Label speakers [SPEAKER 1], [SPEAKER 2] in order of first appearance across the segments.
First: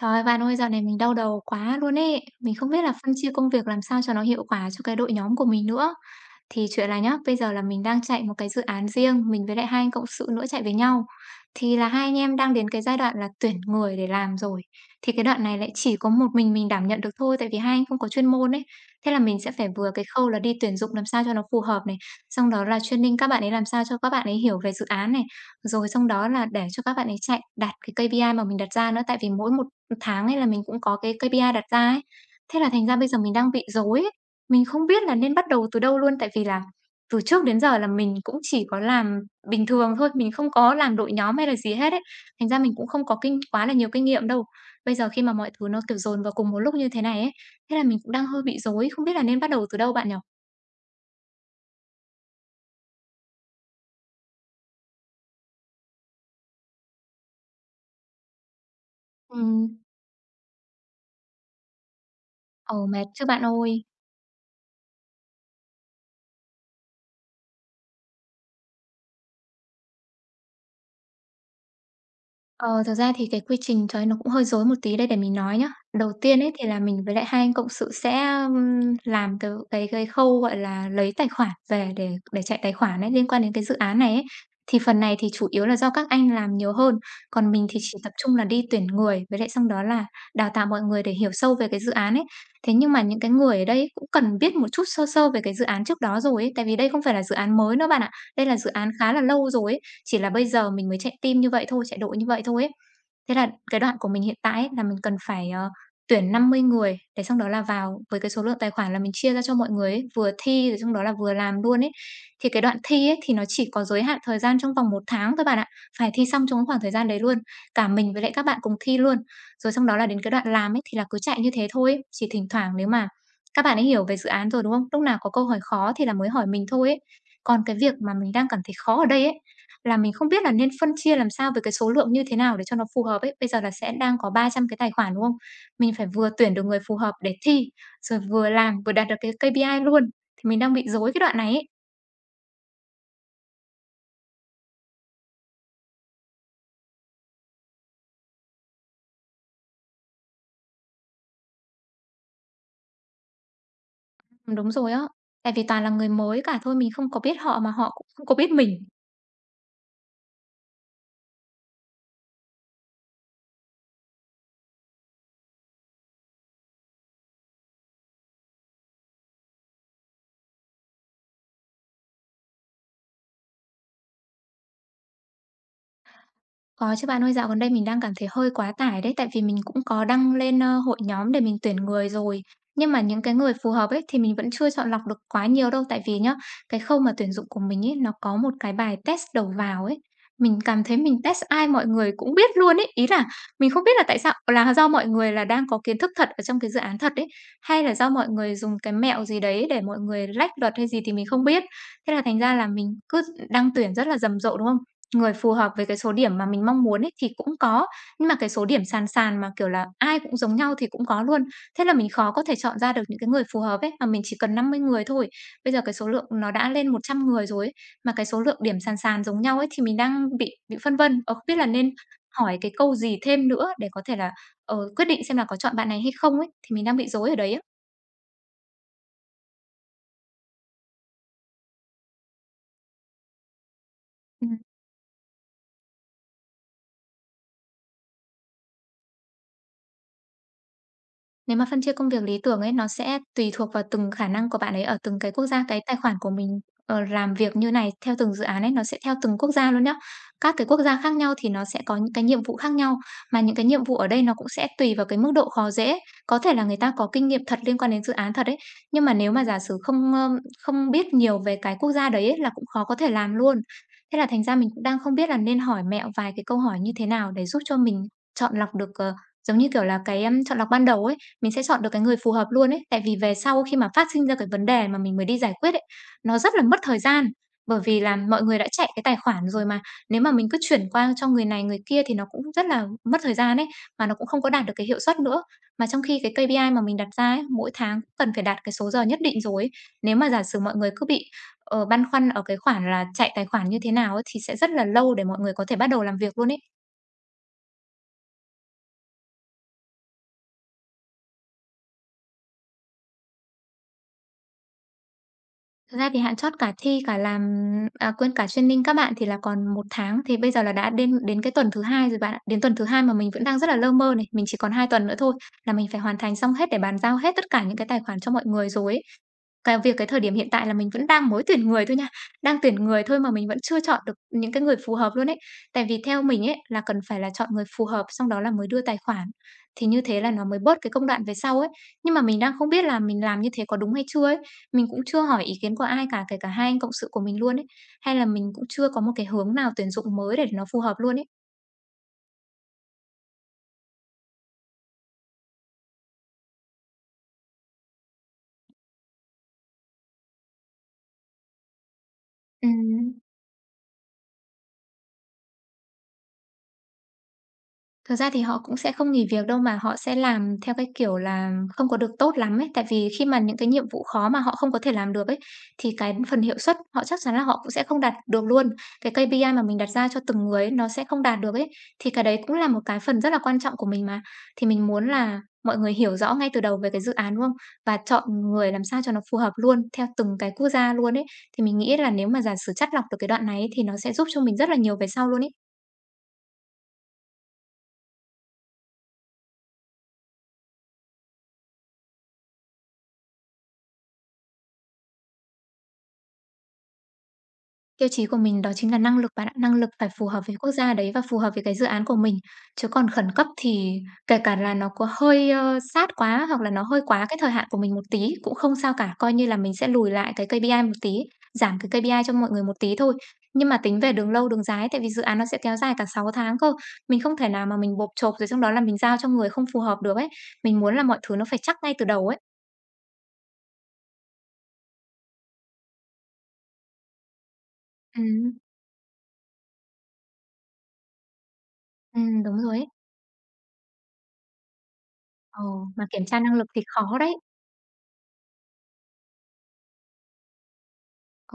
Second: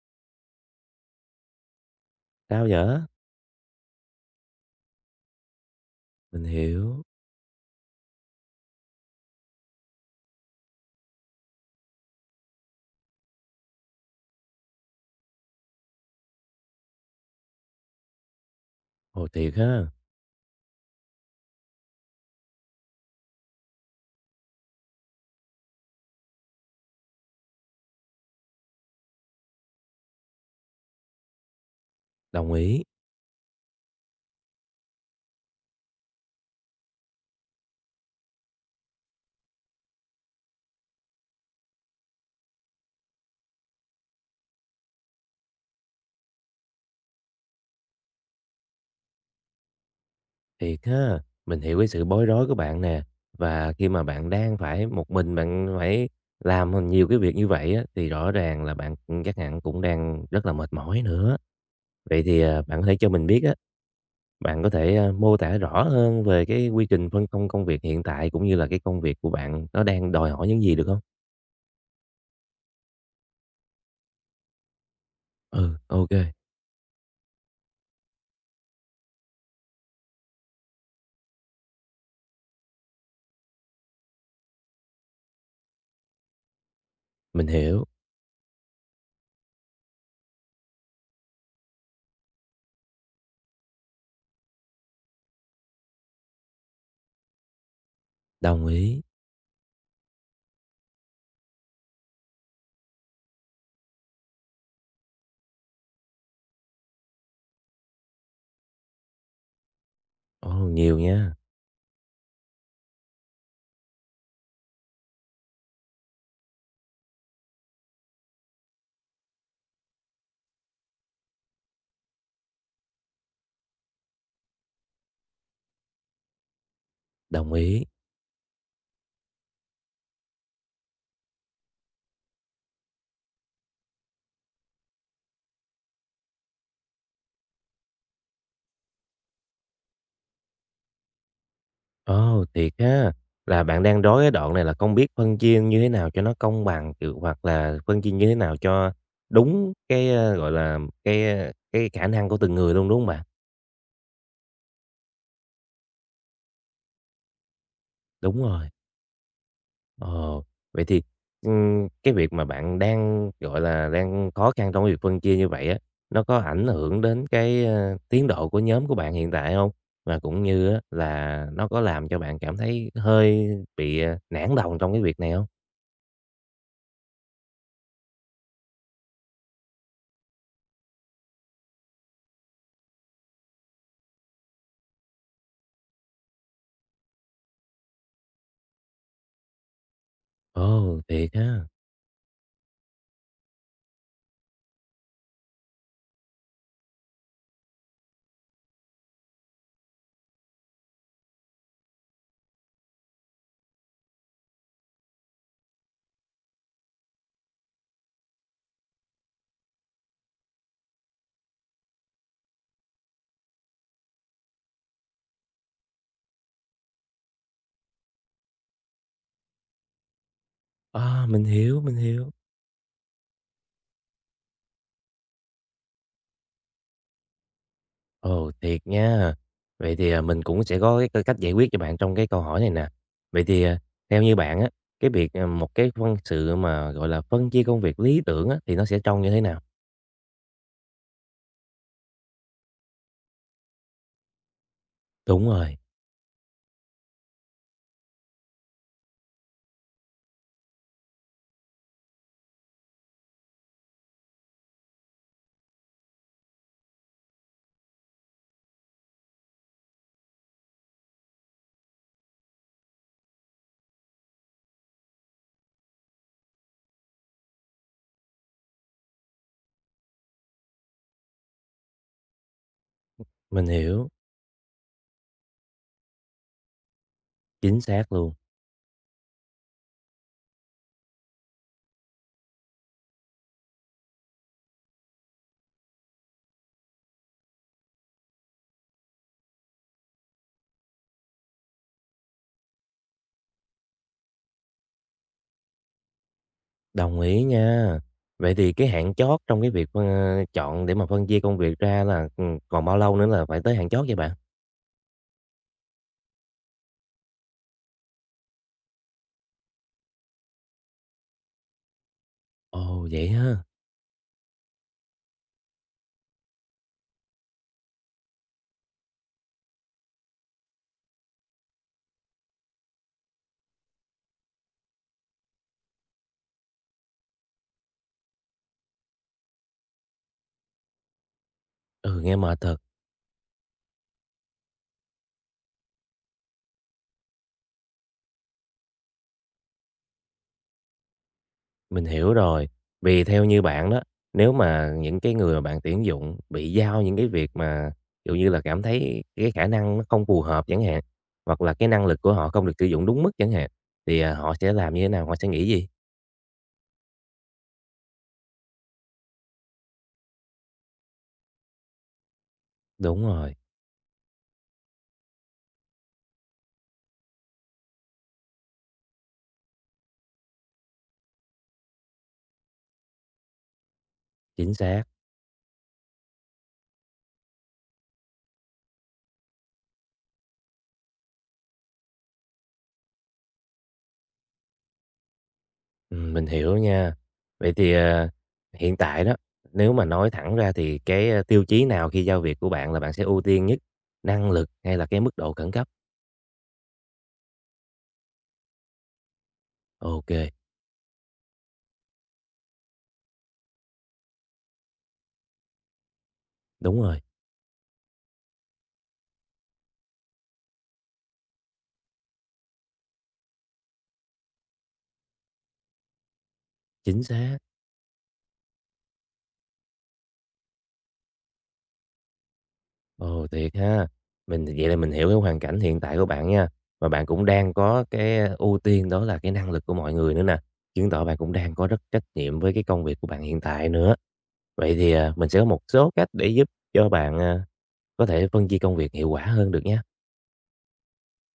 [SPEAKER 1] Trời ơi, bạn ơi, dạo này mình đau đầu quá luôn ấy. Mình
[SPEAKER 2] Sao
[SPEAKER 1] không biết là
[SPEAKER 2] vậy?
[SPEAKER 1] phân chia công việc làm sao cho nó hiệu quả cho cái đội nhóm của mình nữa.
[SPEAKER 2] Mình
[SPEAKER 1] Thì chuyện là
[SPEAKER 2] hiểu.
[SPEAKER 1] nhá, bây giờ là mình đang chạy một cái dự án riêng, mình với lại hai anh cộng sự nữa chạy với nhau. Thì là hai anh em đang đến cái giai đoạn là tuyển người để làm rồi. Thì cái đoạn này lại chỉ có một mình đảm nhận được thôi, tại vì hai anh không có chuyên môn ấy. Thế là
[SPEAKER 2] Ồ,
[SPEAKER 1] mình sẽ
[SPEAKER 2] thiệt
[SPEAKER 1] phải
[SPEAKER 2] ha,
[SPEAKER 1] vừa cái khâu là đi tuyển dụng làm sao cho nó phù hợp này, xong đó là training các bạn ấy làm sao cho các bạn ấy hiểu về dự án này, rồi xong đó là để cho các bạn ấy chạy đạt cái KPI mà mình đặt ra nữa, tại vì mỗi một tháng ấy là mình cũng có cái KPI đặt ra ấy.
[SPEAKER 2] đồng
[SPEAKER 1] Thế là
[SPEAKER 2] ý,
[SPEAKER 1] thành ra bây giờ mình đang bị rối ấy. Mình không biết là nên bắt đầu từ đâu luôn, tại vì là từ trước đến giờ là mình cũng chỉ có làm bình thường thôi, mình không có làm đội nhóm hay là gì hết ấy. Thành ra mình cũng không có kinh quá là nhiều kinh nghiệm đâu. Bây giờ khi mà mọi thứ nó, kiểu, dồn vào cùng một lúc như thế này ấy, thế là mình cũng đang hơi bị rối, không biết là nên bắt đầu từ đâu bạn nhỉ?
[SPEAKER 2] thiệt ha. Mình hiểu cái sự bối rối của bạn nè. Và khi mà bạn đang phải một mình bạn phải làm nhiều cái việc như vậy á, thì rõ ràng là chắc hẳn
[SPEAKER 1] Ừm.
[SPEAKER 2] cũng đang rất là mệt mỏi nữa. Vậy thì bạn
[SPEAKER 1] Ồ,
[SPEAKER 2] có thể
[SPEAKER 1] mệt
[SPEAKER 2] cho
[SPEAKER 1] chứ
[SPEAKER 2] mình
[SPEAKER 1] bạn
[SPEAKER 2] biết á,
[SPEAKER 1] ơi.
[SPEAKER 2] bạn có thể mô tả rõ hơn về cái quy trình phân công công việc hiện tại cũng như là cái công việc của bạn nó đang đòi hỏi những gì được không?
[SPEAKER 1] Ờ, thật ra thì cái quy trình trời nó cũng hơi rối một tí đây để mình nói nhá.
[SPEAKER 2] Ừ, ok,
[SPEAKER 1] Đầu tiên ấy thì là mình với lại hai anh cộng sự sẽ, làm từ cái khâu, gọi là, lấy tài khoản về để chạy tài khoản ấy, liên quan đến cái dự án này ấy. Thì phần này thì chủ yếu là do các anh làm nhiều hơn,
[SPEAKER 2] mình
[SPEAKER 1] còn mình thì
[SPEAKER 2] hiểu,
[SPEAKER 1] chỉ tập trung là đi tuyển người, với lại xong đó là đào tạo mọi người để hiểu sâu về cái dự án ấy. Thế nhưng mà những cái người ở đây ấy cũng cần biết một chút sơ sơ về cái dự án trước đó rồi ấy, tại vì đây không phải là dự án mới nữa bạn ạ, đây là
[SPEAKER 2] đồng
[SPEAKER 1] dự án
[SPEAKER 2] ý.
[SPEAKER 1] khá là lâu rồi ấy. Chỉ là bây giờ mình mới chạy team như vậy thôi, chạy đội như vậy thôi ấy. Thế là cái đoạn của mình hiện tại ấy, là mình cần phải, tuyển 50 người, để xong đó là vào với cái số lượng tài khoản là mình chia ra cho mọi người ấy, vừa
[SPEAKER 2] Ồ,
[SPEAKER 1] thi rồi xong
[SPEAKER 2] nhiều
[SPEAKER 1] đó là vừa
[SPEAKER 2] nha,
[SPEAKER 1] làm luôn ấy. Thì cái đoạn thi ấy, thì nó chỉ có giới hạn thời gian trong vòng một tháng thôi bạn ạ, phải thi xong trong cái khoảng thời gian đấy luôn, cả mình với lại các bạn cùng thi luôn. Rồi xong đó là đến cái đoạn làm ấy, thì là cứ chạy như thế thôi ấy, chỉ thỉnh thoảng nếu mà các bạn ấy hiểu về dự án rồi, đúng không? Lúc nào có câu hỏi khó thì là mới hỏi mình thôi ấy.
[SPEAKER 2] đồng
[SPEAKER 1] Còn cái
[SPEAKER 2] ý.
[SPEAKER 1] việc mà mình đang cảm thấy khó ở đây ấy, là mình không biết là nên phân chia làm sao với cái số lượng như thế nào để cho nó phù hợp ấy. Bây giờ là sẽ đang có 300 cái tài khoản, đúng không? Mình phải vừa tuyển được người phù hợp để thi, rồi vừa làm, vừa đạt được cái KPI luôn. Thì mình đang bị rối cái đoạn này ấy.
[SPEAKER 2] Ồ, thiệt ha! Là bạn đang rối cái đoạn này là không biết phân chia như thế nào cho nó công bằng, kiểu, hoặc là phân chia như thế nào cho đúng cái, gọi là, cái khả năng của từng người luôn, đúng hông bạn?
[SPEAKER 1] Ừ, đúng rồi á. Tại vì toàn là người mới cả thôi, mình không có biết họ mà họ cũng không có
[SPEAKER 2] Đúng
[SPEAKER 1] biết
[SPEAKER 2] rồi,
[SPEAKER 1] mình.
[SPEAKER 2] ờ, vậy thì, cái việc mà bạn đang, gọi là, đang khó khăn trong cái việc phân chia như vậy á, nó có ảnh hưởng đến cái, tiến độ của nhóm của bạn hiện tại hông? Và cũng như á là nó có làm cho bạn cảm thấy hơi bị, nản lòng trong cái việc này hông?
[SPEAKER 1] Có chứ bạn ơi, dạo gần đây mình đang cảm thấy hơi quá tải đấy, tại vì mình cũng có đăng lên, hội nhóm để mình tuyển người rồi. Nhưng mà những cái người phù hợp ấy thì mình vẫn chưa chọn lọc được quá nhiều đâu, tại vì nhá, cái khâu mà tuyển dụng của mình ấy, nó có một cái bài test đầu vào ấy. Mình cảm thấy
[SPEAKER 2] Ồ,
[SPEAKER 1] mình
[SPEAKER 2] thiệt
[SPEAKER 1] test
[SPEAKER 2] ha!
[SPEAKER 1] ai mọi người cũng biết luôn ấy. Ý là mình không biết là tại sao là do mọi người là đang có kiến thức thật ở trong cái dự án thật ấy, hay là do mọi người dùng cái mẹo gì đấy để mọi người lách luật hay gì thì mình không biết. Thế là thành ra là mình cứ đăng tuyển rất là rầm rộ, đúng không? Người phù hợp với cái số điểm mà mình mong muốn ấy thì cũng có, nhưng mà cái số điểm sàn sàn mà, kiểu là, ai cũng giống nhau thì cũng có luôn. Thế là mình khó có thể chọn ra được những cái người phù hợp ấy, mà mình chỉ cần 50 người thôi. Bây giờ cái số lượng nó đã lên 100 người rồi ấy, mà cái số lượng điểm sàn sàn giống nhau ấy thì mình đang bị phân vân,
[SPEAKER 2] À,
[SPEAKER 1] không biết là nên
[SPEAKER 2] mình hiểu.
[SPEAKER 1] hỏi cái câu gì thêm nữa để có thể là, quyết định xem là có chọn bạn này hay không ấy, thì mình đang bị rối ở đấy á.
[SPEAKER 2] Ồ, thiệt nha. Vậy thì, à, mình cũng sẽ có cái cách giải quyết cho bạn trong cái câu hỏi này nè. Vậy thì, à, theo như
[SPEAKER 1] Ừm.
[SPEAKER 2] bạn á, cái việc, à, một cái phân sự mà, gọi là, phân chia công việc lý tưởng á, thì nó sẽ trông như thế nào?
[SPEAKER 1] Nếu mà phân chia công việc lý tưởng ấy, nó sẽ tùy thuộc vào từng khả năng của bạn ấy ở từng cái quốc
[SPEAKER 2] Đúng
[SPEAKER 1] gia,
[SPEAKER 2] rồi,
[SPEAKER 1] cái tài khoản của mình, làm việc như này theo từng dự án ấy, nó sẽ theo từng quốc gia luôn nhá. Các cái quốc gia khác nhau thì nó sẽ có những cái nhiệm vụ khác nhau, mà những cái nhiệm vụ ở đây nó cũng sẽ tùy vào cái mức độ khó dễ. Có thể là người ta có kinh nghiệm thật liên quan đến dự án thật ấy, nhưng mà nếu mà giả sử không biết nhiều về cái quốc gia đấy ấy, là cũng khó có thể làm luôn. Thế là thành ra mình cũng đang không biết là nên hỏi mẹo vài cái câu hỏi như thế nào để giúp cho mình chọn lọc được, giống như kiểu là, cái, chọn lọc ban đầu ấy, mình sẽ chọn được cái người phù hợp luôn ấy. Tại vì về sau
[SPEAKER 2] mình
[SPEAKER 1] khi mà phát
[SPEAKER 2] hiểu,
[SPEAKER 1] sinh ra cái vấn đề mà mình mới đi giải quyết ấy, nó rất là mất thời gian. Bởi
[SPEAKER 2] chính
[SPEAKER 1] vì
[SPEAKER 2] xác
[SPEAKER 1] là
[SPEAKER 2] luôn,
[SPEAKER 1] mọi người đã chạy cái tài khoản rồi mà, nếu mà mình cứ chuyển qua cho người này người kia thì nó cũng rất là mất thời gian ấy, mà nó cũng không có đạt được cái hiệu suất nữa. Mà trong khi cái KPI mà mình đặt ra ấy, mỗi tháng cũng cần phải đạt cái số giờ nhất định rồi ấy. Nếu mà giả sử mọi người cứ bị, băn khoăn ở cái khoản là chạy tài khoản như thế nào ấy, thì sẽ rất là lâu để mọi người có thể bắt đầu làm việc luôn ấy.
[SPEAKER 2] đồng ý nha. Vậy thì cái hạn chót trong cái việc, chọn để mà phân chia công việc ra là, còn bao lâu nữa là phải tới hạn chót vậy bạn?
[SPEAKER 1] Thật ra thì hạn chót cả thi cả làm à, quên, cả training các bạn thì là còn một tháng, thì bây giờ là đã đến đến cái tuần thứ 2 rồi bạn ạ. Đến tuần thứ 2
[SPEAKER 2] Ồ,
[SPEAKER 1] mà
[SPEAKER 2] vậy
[SPEAKER 1] mình vẫn đang
[SPEAKER 2] ha?
[SPEAKER 1] rất là lơ mơ này, mình chỉ còn 2 tuần nữa thôi là mình phải hoàn thành xong hết để bàn giao hết tất cả những cái tài khoản cho mọi người rồi ấy. Cái việc cái thời điểm hiện tại là mình vẫn đang mới tuyển người thôi nha, đang tuyển người thôi mà mình vẫn chưa chọn được những cái người phù hợp luôn ấy. Tại vì theo mình ấy là cần phải là chọn người phù hợp, xong đó là mới đưa tài khoản, thì như thế là nó mới bớt cái công đoạn về sau ấy. Nhưng
[SPEAKER 2] Ừ,
[SPEAKER 1] mà
[SPEAKER 2] nghe
[SPEAKER 1] mình đang
[SPEAKER 2] mệt
[SPEAKER 1] không
[SPEAKER 2] thật.
[SPEAKER 1] biết là mình làm như thế có đúng hay chưa ấy. Mình cũng chưa hỏi ý kiến của ai cả, kể cả hai anh cộng sự của mình luôn ấy, hay là mình cũng chưa có một cái hướng nào tuyển dụng mới để nó phù hợp luôn ấy.
[SPEAKER 2] Mình hiểu rồi. Vì theo như bạn đó, nếu mà những cái người mà bạn tuyển dụng bị giao những cái việc mà, ví dụ như là, cảm thấy cái khả năng nó không phù hợp chẳng hạn, hoặc là cái năng lực của họ không được sử dụng
[SPEAKER 1] Ừm.
[SPEAKER 2] đúng mức chẳng hạn, thì, họ sẽ làm như thế nào? Họ sẽ nghĩ gì?
[SPEAKER 1] Thật ra thì họ cũng sẽ không nghỉ việc đâu mà họ sẽ làm theo cái kiểu là không có được tốt lắm ấy. Tại vì khi
[SPEAKER 2] Đúng
[SPEAKER 1] mà
[SPEAKER 2] rồi,
[SPEAKER 1] những cái nhiệm vụ khó mà họ không có thể làm được ấy, thì cái phần hiệu suất họ chắc chắn là họ cũng sẽ không đạt được luôn. Cái KPI mà mình đặt ra cho từng người ấy, nó sẽ không đạt được ấy. Thì cái đấy cũng là một cái phần rất là quan trọng của mình mà. Thì
[SPEAKER 2] chính
[SPEAKER 1] mình
[SPEAKER 2] xác.
[SPEAKER 1] muốn là mọi người hiểu rõ ngay từ đầu về cái dự án đúng không? Và chọn người làm sao cho nó phù hợp luôn theo từng cái quốc gia luôn ấy. Thì mình nghĩ là nếu mà giả sử chắt lọc được cái đoạn này ấy, thì nó sẽ giúp cho mình rất là nhiều về sau luôn ấy.
[SPEAKER 2] Mình hiểu nha. Vậy thì, à, hiện tại đó, nếu mà nói thẳng ra thì cái, tiêu chí nào khi giao việc của bạn là bạn sẽ ưu tiên nhất? Năng lực hay là cái mức độ khẩn cấp?
[SPEAKER 1] Tiêu chí của mình đó chính là năng lực bạn ạ. Năng lực phải phù hợp
[SPEAKER 2] Ok,
[SPEAKER 1] với quốc gia đấy và phù hợp với cái dự án của mình. Chứ còn khẩn cấp thì kể cả là nó có hơi sát quá hoặc là nó hơi
[SPEAKER 2] đúng rồi,
[SPEAKER 1] quá cái thời hạn của mình một tí cũng không sao cả, coi như là mình sẽ lùi lại cái KPI một tí, giảm cái KPI cho mọi người một tí thôi. Nhưng mà tính về đường lâu đường dài ấy, tại vì dự án nó sẽ kéo dài cả 6 tháng cơ, mình
[SPEAKER 2] chính
[SPEAKER 1] không thể
[SPEAKER 2] xác.
[SPEAKER 1] nào mà mình bộp chộp rồi trong đó là mình giao cho người không phù hợp được ấy. Mình muốn là mọi thứ nó phải chắc ngay từ đầu ấy.
[SPEAKER 2] Ồ, thiệt ha. Mình vậy là Mình hiểu cái hoàn cảnh hiện tại của bạn nha. Và bạn cũng đang có cái ờ,
[SPEAKER 1] Ừm,
[SPEAKER 2] ưu tiên đó là cái năng lực của mọi người nữa nè. Chứng tỏ bạn cũng đang có rất trách
[SPEAKER 1] đúng
[SPEAKER 2] nhiệm với
[SPEAKER 1] rồi
[SPEAKER 2] cái
[SPEAKER 1] ấy.
[SPEAKER 2] công việc của bạn hiện tại nữa. Vậy thì, à, mình sẽ
[SPEAKER 1] Ờ,
[SPEAKER 2] có một
[SPEAKER 1] mà
[SPEAKER 2] số
[SPEAKER 1] kiểm
[SPEAKER 2] cách
[SPEAKER 1] tra
[SPEAKER 2] để
[SPEAKER 1] năng lực
[SPEAKER 2] giúp
[SPEAKER 1] thì
[SPEAKER 2] cho
[SPEAKER 1] khó đấy.
[SPEAKER 2] bạn, có thể phân chia công việc hiệu quả hơn được nha.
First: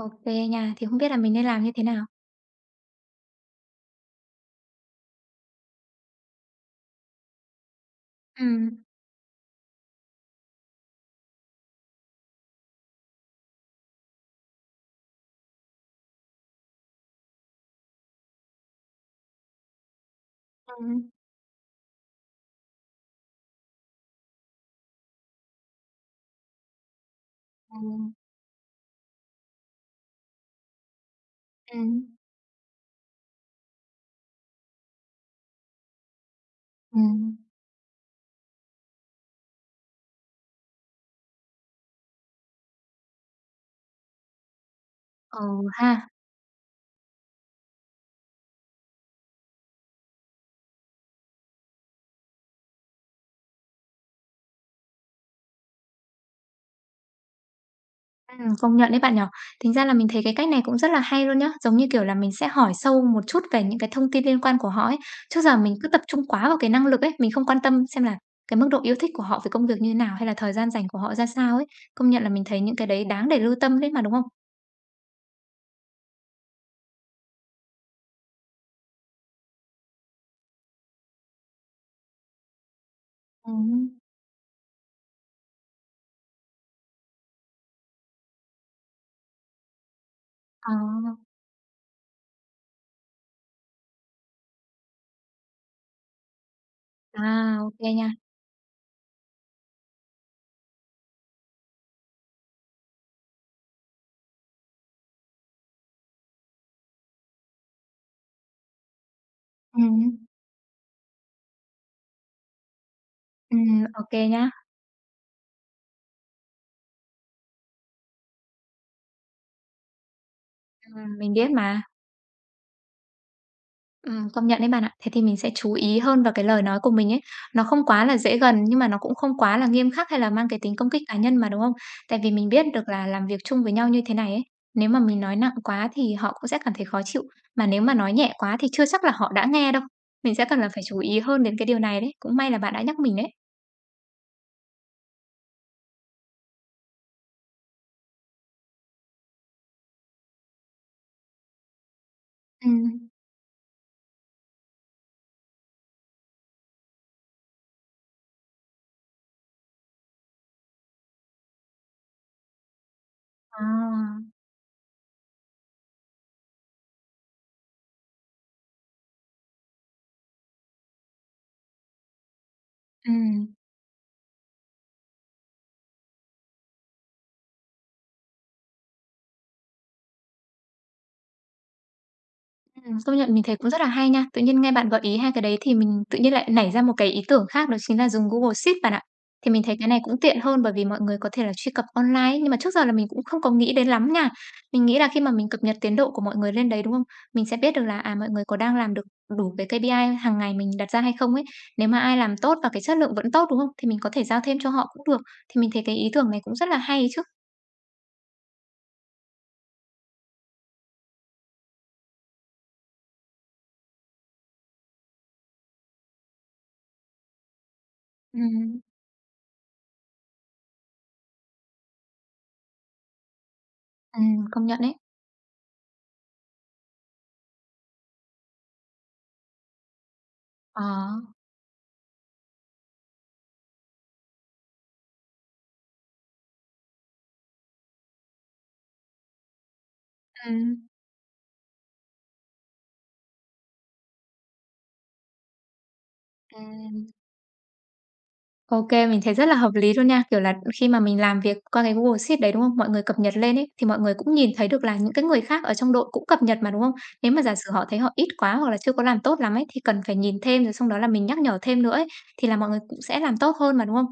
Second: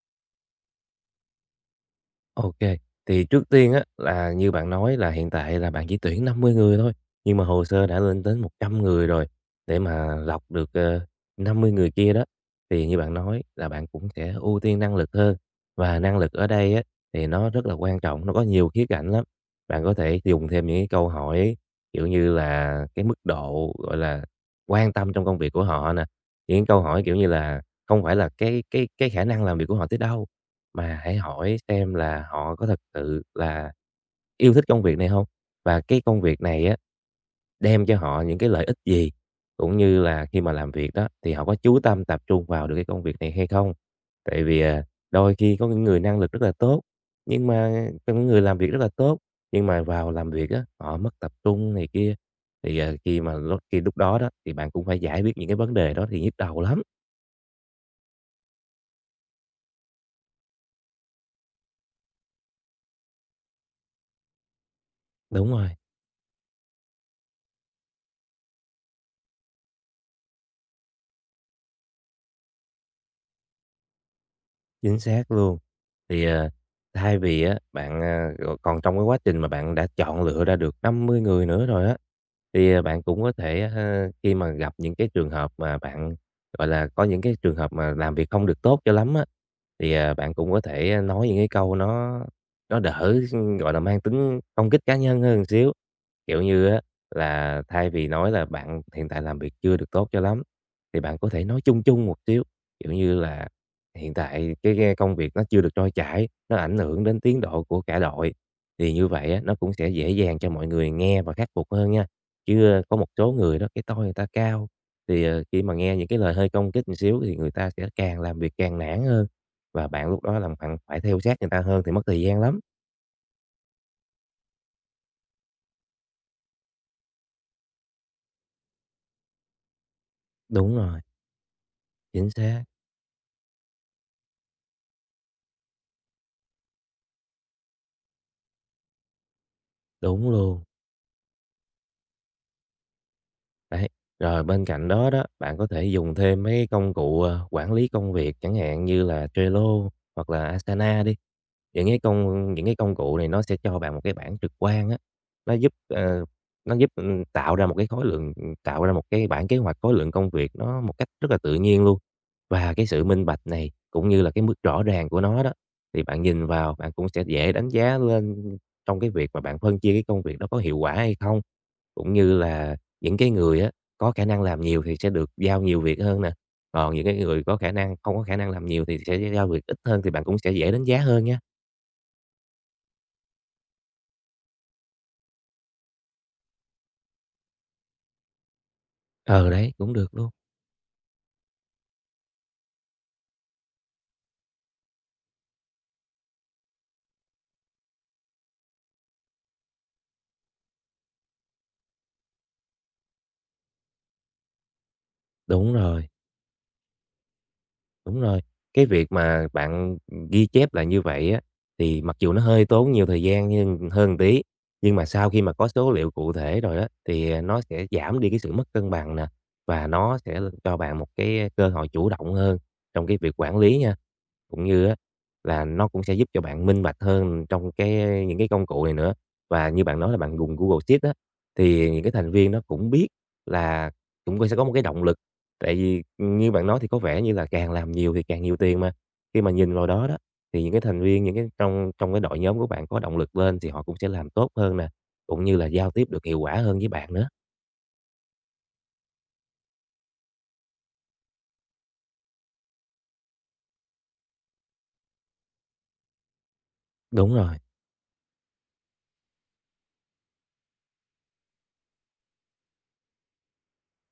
[SPEAKER 1] OK kê nha, thì không biết là mình nên làm như thế nào?
[SPEAKER 2] OK. Thì trước tiên á, là như bạn nói là hiện tại là bạn chỉ tuyển 50 người thôi, nhưng mà hồ sơ đã lên đến
[SPEAKER 1] Ừ.
[SPEAKER 2] 100 người rồi, để mà lọc được, ờ, 50 người kia đó, thì như bạn nói là bạn cũng sẽ ưu tiên năng lực hơn. Và năng lực ở đây á, thì nó rất là quan trọng, nó có nhiều khía cạnh lắm. Bạn có thể dùng thêm
[SPEAKER 1] Ừ.
[SPEAKER 2] những cái câu hỏi, kiểu như là, cái mức độ, gọi là, quan tâm trong công việc của họ nè, những câu hỏi, kiểu như là,
[SPEAKER 1] Ừ.
[SPEAKER 2] không phải là cái khả năng làm việc của họ tới đâu mà hãy hỏi
[SPEAKER 1] Ừm,
[SPEAKER 2] xem
[SPEAKER 1] ừm.
[SPEAKER 2] là họ có thật sự là yêu thích công việc này không. Và cái công việc này á,
[SPEAKER 1] Ừ.
[SPEAKER 2] đem cho họ những cái lợi ích gì? Cũng như là khi mà làm việc đó, thì họ có chú tâm tập trung vào được cái công việc này hay không? Tại vì, à, đôi
[SPEAKER 1] Ồ
[SPEAKER 2] khi có những
[SPEAKER 1] ha,
[SPEAKER 2] người năng lực rất là tốt, nhưng mà có những người làm việc rất là tốt, nhưng mà vào làm việc á, họ mất tập trung này kia, thì, ờ, khi lúc đó đó, thì bạn cũng phải giải quyết những cái vấn đề đó thì nhức đầu lắm.
[SPEAKER 1] công nhận đấy bạn nhỏ. Tính ra là mình thấy cái cách này cũng rất là hay luôn nhá, giống như, kiểu là, mình sẽ hỏi sâu một chút về những cái thông tin liên quan của họ ấy. Trước
[SPEAKER 2] Đúng
[SPEAKER 1] giờ
[SPEAKER 2] rồi.
[SPEAKER 1] mình cứ tập trung quá vào cái năng lực ấy, mình không quan tâm xem là cái mức độ yêu thích của họ về công việc như thế nào hay là thời gian rảnh của họ ra sao ấy. Công nhận là mình thấy những cái đấy đáng để lưu tâm đấy mà, đúng không?
[SPEAKER 2] Chính xác luôn. Thì, ờ, thay vì á, bạn, còn trong cái quá trình mà bạn đã chọn lựa ra được 50 người nữa rồi á, thì, à, bạn cũng có
[SPEAKER 1] Ừ.
[SPEAKER 2] thể, khi mà gặp những cái trường hợp mà bạn, gọi là, có những cái trường hợp mà làm việc không được tốt cho lắm á, thì, à, bạn cũng có
[SPEAKER 1] ờ,
[SPEAKER 2] thể nói những cái câu nó đỡ, gọi là, mang tính công kích cá nhân hơn xíu. Kiểu như á là
[SPEAKER 1] OK
[SPEAKER 2] thay vì
[SPEAKER 1] nha.
[SPEAKER 2] nói là "Bạn hiện tại làm việc chưa được tốt cho lắm", thì bạn có thể nói chung chung một xíu, kiểu như là "Hiện tại cái công việc nó chưa được trôi chảy, nó ảnh hưởng đến tiến độ của cả đội." Thì như vậy á, nó cũng
[SPEAKER 1] Ừ.
[SPEAKER 2] sẽ dễ dàng cho mọi người nghe và khắc phục hơn nha. Chứ, có một số
[SPEAKER 1] Ừ.
[SPEAKER 2] người đó, cái tôi
[SPEAKER 1] OK
[SPEAKER 2] người
[SPEAKER 1] kê
[SPEAKER 2] ta
[SPEAKER 1] nhá.
[SPEAKER 2] cao, thì, ờ, khi mà nghe những cái lời hơi công kích một xíu thì người ta sẽ càng làm việc càng nản hơn, và bạn lúc đó làm bạn phải theo
[SPEAKER 1] Mình
[SPEAKER 2] sát người
[SPEAKER 1] biết
[SPEAKER 2] ta
[SPEAKER 1] mà.
[SPEAKER 2] hơn thì mất thời gian lắm.
[SPEAKER 1] Công nhận đấy bạn ạ. Thế thì mình sẽ chú ý hơn vào cái lời nói của mình ấy. Nó không quá là dễ gần nhưng mà nó cũng không quá là nghiêm khắc hay là mang cái tính
[SPEAKER 2] Đúng
[SPEAKER 1] công kích
[SPEAKER 2] rồi,
[SPEAKER 1] cá nhân mà, đúng không? Tại
[SPEAKER 2] chính
[SPEAKER 1] vì mình
[SPEAKER 2] xác,
[SPEAKER 1] biết được là làm việc chung với nhau như thế này ấy, nếu mà mình nói nặng quá thì họ cũng sẽ cảm thấy khó chịu, mà nếu mà nói nhẹ quá thì chưa chắc là họ đã nghe đâu.
[SPEAKER 2] đúng
[SPEAKER 1] Mình sẽ cần
[SPEAKER 2] luôn.
[SPEAKER 1] là phải chú ý hơn đến cái điều này đấy, cũng may là bạn đã nhắc mình đấy.
[SPEAKER 2] Đấy, rồi bên cạnh đó đó, bạn có thể dùng thêm mấy công cụ, ờ, quản lý công việc chẳng hạn như là Trello hoặc là Asana đi. Những cái công
[SPEAKER 1] Ừm.
[SPEAKER 2] cụ này nó sẽ cho bạn một cái bảng trực quan á, nó giúp, ờ, nó giúp, tạo ra một cái bảng kế hoạch khối lượng công việc nó một cách rất là tự nhiên luôn. Và cái sự minh bạch này, cũng như
[SPEAKER 1] À.
[SPEAKER 2] là cái mức rõ ràng của nó đó, thì bạn nhìn vào bạn cũng sẽ dễ đánh giá lên trong cái việc mà bạn phân chia cái công việc đó có hiệu quả hay không, cũng như là những cái
[SPEAKER 1] Ừm.
[SPEAKER 2] người á, có khả năng làm nhiều thì sẽ được giao nhiều việc hơn nè, còn những cái người có khả năng không có khả năng làm nhiều thì sẽ giao việc ít hơn thì bạn cũng sẽ dễ đánh giá hơn nha.
[SPEAKER 1] Công nhận mình thấy cũng rất là hay nha. Tự nhiên nghe bạn gợi ý hai cái đấy thì mình tự nhiên lại nảy ra một cái ý tưởng khác đó chính là dùng Google Sheets bạn ạ.
[SPEAKER 2] Ờ
[SPEAKER 1] Thì mình
[SPEAKER 2] đấy,
[SPEAKER 1] thấy cái
[SPEAKER 2] cũng
[SPEAKER 1] này
[SPEAKER 2] được
[SPEAKER 1] cũng
[SPEAKER 2] luôn.
[SPEAKER 1] tiện hơn bởi vì mọi người có thể là truy cập online ấy, nhưng mà trước giờ là mình cũng không có nghĩ đến lắm nha. Mình nghĩ là khi mà mình cập nhật tiến độ của mọi người lên đấy, đúng không? Mình sẽ biết được là, mọi người có đang làm được đủ cái KPI hàng ngày mình đặt ra hay không ấy. Nếu mà ai làm tốt và cái chất lượng vẫn tốt, đúng không? Thì mình có thể giao thêm cho họ cũng được. Thì mình
[SPEAKER 2] Đúng
[SPEAKER 1] thấy cái
[SPEAKER 2] rồi,
[SPEAKER 1] ý tưởng này cũng rất là hay chứ.
[SPEAKER 2] Đúng rồi. Cái việc mà bạn, ghi chép lại như vậy á, thì mặc dù nó hơi tốn nhiều thời gian nhưng hơn tí, nhưng mà sau khi mà có số liệu cụ thể rồi á, thì, à, nó sẽ giảm đi cái sự mất
[SPEAKER 1] Ừm,
[SPEAKER 2] cân bằng nè, và nó sẽ cho bạn một cái, cơ hội chủ động hơn trong cái việc quản lý nha. Cũng
[SPEAKER 1] công nhận
[SPEAKER 2] như
[SPEAKER 1] đấy.
[SPEAKER 2] á, là nó cũng sẽ giúp cho bạn minh bạch hơn trong cái, những cái công cụ này nữa. Và như bạn nói là bạn dùng Google
[SPEAKER 1] Ờ,
[SPEAKER 2] Sheets á, thì những cái thành viên nó cũng biết là cũng sẽ có một cái động lực. Tại vì như bạn nói thì có vẻ như là càng làm nhiều thì càng nhiều tiền mà. Khi mà nhìn vào đó đó, thì những cái
[SPEAKER 1] ừm,
[SPEAKER 2] thành viên, những cái trong trong cái đội nhóm của bạn có động lực lên thì họ cũng sẽ làm tốt hơn nè, cũng như là giao tiếp được hiệu quả hơn với
[SPEAKER 1] ừm.
[SPEAKER 2] bạn nữa.
[SPEAKER 1] OK, mình thấy rất là hợp lý luôn nha. Kiểu là khi mà mình làm việc qua cái Google Sheet đấy, đúng không? Mọi người cập nhật lên ấy, thì mọi người cũng nhìn thấy được là những cái người khác ở trong đội cũng cập nhật mà, đúng không? Nếu
[SPEAKER 2] Đúng
[SPEAKER 1] mà giả
[SPEAKER 2] rồi,
[SPEAKER 1] sử họ thấy họ ít quá hoặc là chưa có làm tốt lắm ấy, thì cần phải nhìn thêm rồi xong đó là mình nhắc nhở thêm nữa ấy, thì là mọi người cũng sẽ làm tốt hơn mà, đúng không?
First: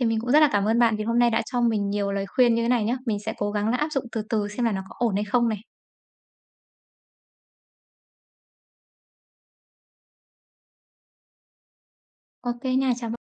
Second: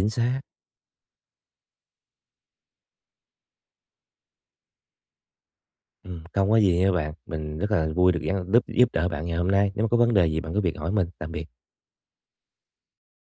[SPEAKER 1] Thì mình cũng rất
[SPEAKER 2] xác.
[SPEAKER 1] là cảm ơn bạn vì hôm nay đã cho mình nhiều lời khuyên như thế này nhá. Mình sẽ cố gắng là áp dụng từ từ xem là nó có ổn hay không này.
[SPEAKER 2] Không có gì nha bạn. Mình rất là vui được giúp giúp đỡ bạn ngày hôm nay. Nếu mà có vấn đề gì bạn cứ việc hỏi mình. Tạm biệt.
[SPEAKER 1] OK nha, chào bạn.